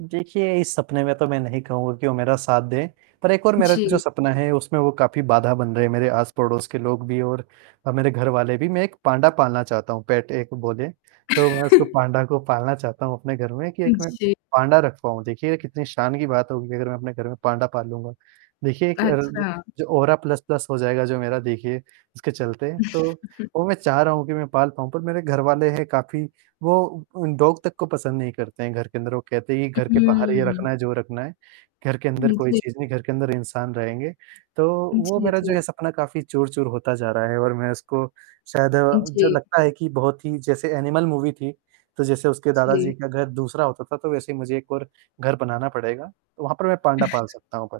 देखिए इस सपने में तो मैं नहीं कहूँगा कि वो मेरा साथ दें पर एक और मेरा जो जी। सपना है, उसमें वो काफ़ी बाधा बन रहे हैं मेरे आस-पड़ोस के लोग भी और अ, मेरे घरवाले भी। मैं एक पांडा पालना चाहता हूँ पेट एक बोले तो, मैं उसको पांडा को पालना चाहता हूँ अपने घर में कि एक मैं जी। पांडा रख पाऊँ, देखिए कितनी शान की बात होगी अगर मैं अपने घर में पांडा पालूँगा। देखिए एक अच्छा। अ, औरा प्लस प्लस हो जाएगा जो मेरा देखिए इसके चलते तो वो मैं चाह रहा हूँ कि मैं पाल पाऊँ पर मेरे घरवाले हैं काफ़ी वो अ, डॉग तक को पसंद नहीं करते हैं घर के अंदर, वो कहते हैं कि घर के बाहर ही रखना हुँ। है जो रखना है, घर के अंदर हुँ, कोई जी। चीज़ नहीं घर के अंदर इंसान रहेंगे। तो वो जी, मेरा जो ये जी। सपना काफ़ी चूर-चूर होता जा रहा है और मैं इसको शायद जो जी। लगता है कि बहुत ही जैसे एनिमल मूवी थी। तो जैसे उसके दादा जी जी। का घर दूसरा होता था तो वैसे ही मुझे एक और घर बनाना पड़ेगा, तो वहाँ पर मैं पांडा पाल सकता हूँ पर,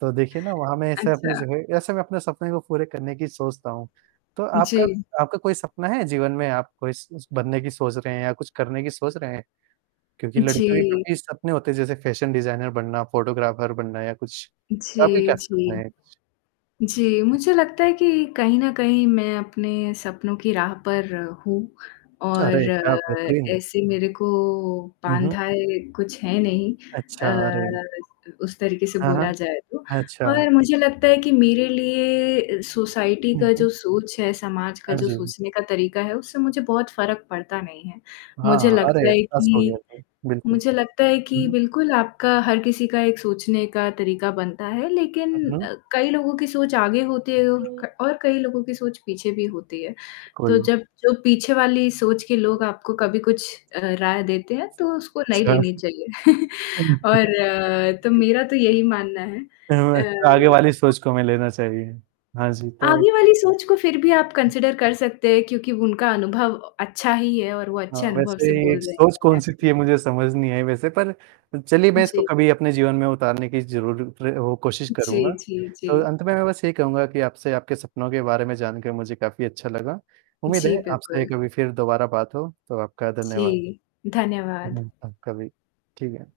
तो देखिए ना वहाँ मैं ऐसे अपने अच्छा। जो है ऐसे मैं अपने सपने को पूरे करने की सोचता हूँ। तो आपका, जी। आपका कोई सपना है जीवन में आप कोई स बनने की सोच रहे हैं या कुछ करने की सोच रहे हैं? क्योंकि लड़कियों के जी। काफ़ी सपने होते हैं जैसे फैशन डिज़ाइनर बनना, फोटोग्राफर बनना या कुछ। आपका जी, क्या सपना जी। है? जी, मुझे लगता है कि कहीं न कहीं मैं अपने सपनों की राह पर हूँ च और अरे! क्या बेहतरीन! ऐसे मेरे को हुँ, हुँ। बाँधा है, कुछ है नहीं अच्छा, अरे! अ, उस तरीके से हाँ, हाँ। बोला जाए तो अच्छा। और मुझे लगता है कि मेरे लिए सोसाइटी हुँ, का हुँ। जो सोच है, समाज का हाँ जो जी। सोचने का तरीका है, उससे मुझे बहुत फ़र्क पड़ता नहीं है। हाँ, मुझे हाँ। लगता अरे! है पास हो गया कि तो, बिल्कुल। मुझे लगता है कि हुँ। बिल्कुल आपका हर किसी का एक सोचने का तरीका बनता है, हुँ, लेकिन हुँ। अ, कई लोगों की सोच आगे होती है और क और कई लोगों की सोच पीछे भी होती है। तो कुल। जब जो पीछे वाली सोच के लोग आपको कभी कुछ अ, राय देते हैं तो उसको नहीं अच्छा। लेनी चाहिए, और तो मेरा तो यही मानना है। हुँ। हमेशा आगे अ वाली सोच को हमें लेना चाहिए। हाँ जी, तो आगे वाली सोच को फिर भी आप कंसिडर कर सकते हैं, क्योंकि उनका अनुभव अच्छा ही है और वो हाँ, अच्छे अनुभव से बोल वैसे रहे हैं सोच कहीं न कौन-सी कहीं। थी मुझे समझ नहीं आई वैसे पर चलिए मैं इसको जी। कभी अपने जीवन में उतारने की ज़रूर प्र अ, कोशिश जी, करूँगा। जी, जी। तो अंत में मैं बस यही कहूँगा कि आपसे आपके सपनों के बारे में जानके मुझे काफ़ी अच्छा लगा। उम्मीद जी, है आपसे बिल्कुल। कभी फिर दोबारा बात हो। तो आपका धन्यवाद। जी। धन्यवाद। हुँ, आपका भी। ठीक है।